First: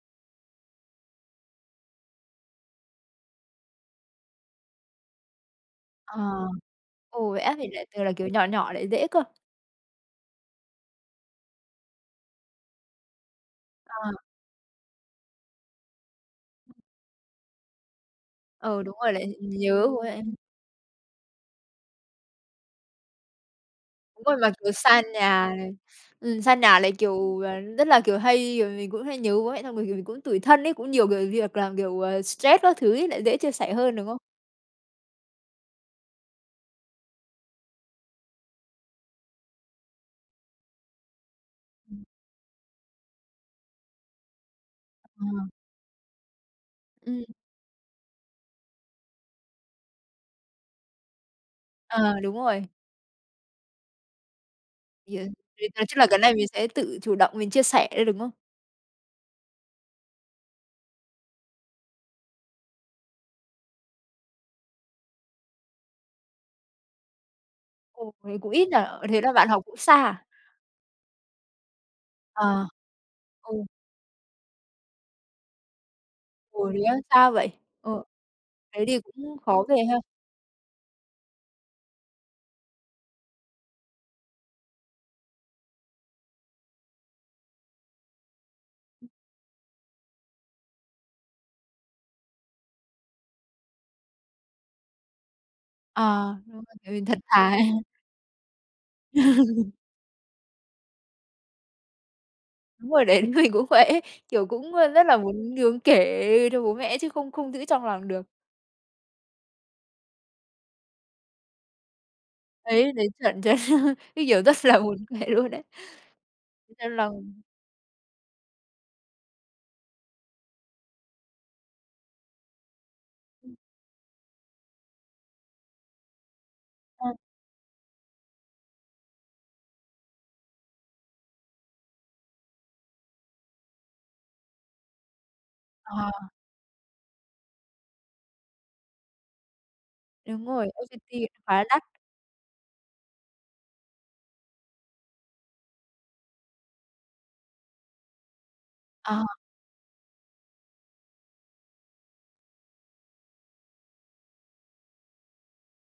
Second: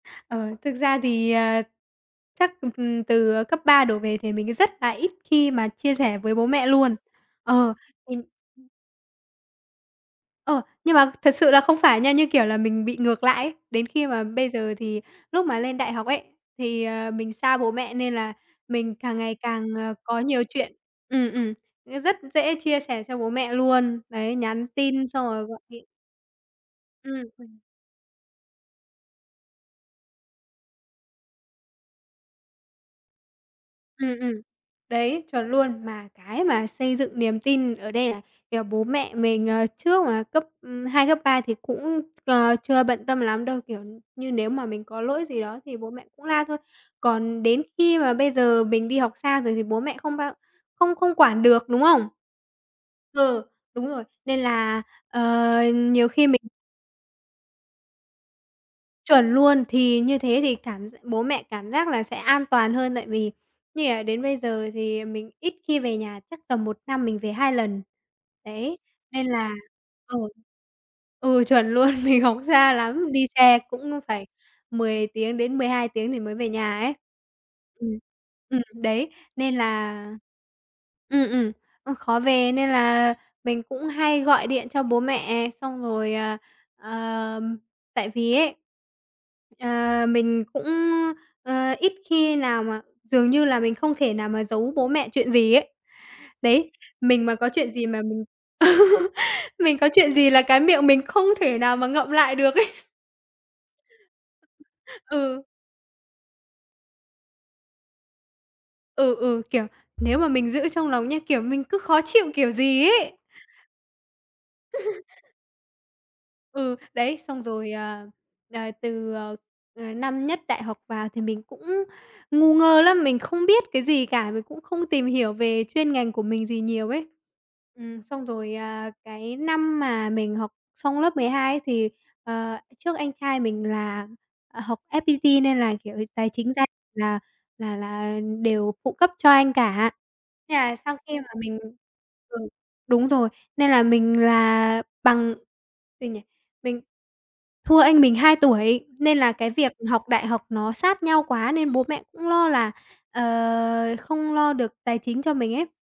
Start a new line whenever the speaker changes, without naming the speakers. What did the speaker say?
Ờ, thực ra thì, ờ, chắc, ừm, ừm, từ, ờ, cấp 3 đổ về thì mình á rất là ít khi mà chia
À.
sẻ với bố mẹ luôn.
Ồ, vậy á? Mình
Ờ,
lại tưởng là,
mình
kiểu, nhỏ nhỏ lại dễ cơ.
Ờ, nhưng mà thật sự là không phải nha, như kiểu là, mình bị ngược lại ấy. Đến khi
À.
mà bây giờ thì lúc mà lên đại học ấy, thì, ờ, mình xa bố mẹ nên là
Ừ, đúng
mình
rồi,
càng
lại nh
ngày càng,
nhớ
ờ,
bố mẹ
có
em.
nhiều chuyện. Ừm, ừm, rất dễ chia sẻ cho bố mẹ luôn,
Đúng
đấy,
rồi, mà,
nhắn
kiểu, xa
tin xong rồi
nhà
gọi
này,
điện.
ừm, xa nhà lại,
Ừm,
kiểu, ờ,
ừm.
rất là, kiểu, hay rồi mình cũng hay nhớ bố mẹ xong rồi, kiểu, mình cũng tủi thân ấy, cũng nhiều gợi việc làm, kiểu, ờ, stress các thứ ấy lại dễ chia sẻ hơn, đúng không?
Ừm, ừm, đấy, chuẩn luôn, mà cái mà xây dựng niềm tin ở đây là, kiểu, bố mẹ mình, ờ, trước mà cấp, ừm, 2, cấp 3 thì cũng,
Ừm.
ờ, chưa bận tâm lắm đâu, kiểu như, nếu mà mình có
Ờ.
lỗi gì đó thì bố mẹ cũng la thôi.
Ừm.
Còn đến khi mà bây giờ mình đi học xa rồi thì bố mẹ không bao không không quản được, đúng không?
À, đúng rồi.
Ừ, đúng rồi, nên là,
Thì,
ờ,
ờ, việc nói chung là
nhiều
cái
khi
này
mình
mình sẽ tự chủ động mình chia sẻ thôi, đúng không?
Chuẩn luôn, thì như thế thì cảm gi bố mẹ cảm giác là sẽ an toàn hơn tại vì như là đến bây giờ thì, ờ, mình ít khi về nhà, chắc tầm 1 năm mình về 2 lần.
Ồ, thế cũng ít nhỉ?
Đấy,
Ờ, thế
nên
là bạn
là
học cũng xa
ờ,
à?
ừ, chuẩn luôn, mình học
Ờ.
xa lắm, đi xe
Ừ.
cũng á phải 10 tiếng đến 12 tiếng thì mới về
Ồ,
nhà
thế
ấy.
á? Xa vậy.
Ừm,
Ừ,
ừm,
thế thì
đấy,
cũng
nên
khó về
là
ha.
ừm, ừm, ơ, khó về nên là mình cũng hay gọi điện cho bố mẹ, xong rồi ờ, ờ, ừm, tại vì ấy, ờ, mình cũng á, ờ, ít khi nào mà dường như là mình không thể nào mà giấu bố mẹ chuyện gì ấy.
Ờ, đúng
Đấy,
là tại mình thật
mình mà có
thà ha.
chuyện gì mà mình mình có chuyện gì là cái miệng mình không thể nào mà ngậm lại được ấy.
Đúng rồi đấy, mình cũng vậy ấy, kiểu, cũng á rất là
Ừm. Ừ.
muốn muốn kể cho bố mẹ chứ không không giữ trong lòng được.
Ừ, ừ, kiểu, nếu mà mình giữ trong lòng nha, kiểu, mình cứ khó chịu kiểu gì
Đấy, đấy,
ấy.
chuẩn, chuẩn cái, kiểu, rất là buồn cười luôn đấy.
Ừ,
Trong
đấy,
lòng.
xong rồi, ờ, ờ, từ, ờ, ờ, năm nhất đại học vào thì mình cũng ngu ngơ lắm, mình không
Ừm.
biết cái gì cả, mình cũng không tìm hiểu về chuyên ngành của mình gì nhiều ấy.
Ờ.
Ừm, xong rồi, à, cái năm mà mình học xong lớp 12 ấy thì, ờ, trước anh trai mình là, ờ, học FPT nên là,
À
kiểu,
hà.
tài chính gia là là là, ờ, đều phụ cấp cho anh cả.
Đúng
Thế
rồi,
là sau khi mà
OTP
mình
khá đắt.
ừ, đúng rồi, nên là mình là bằng gì nhỉ? Mình thua anh mình 2 tuổi
Ờ
nên là
hờ.
cái việc học đại học nó sát nhau quá nên bố mẹ cũng lo là, ờ, không lo được tài chính cho mình ấy.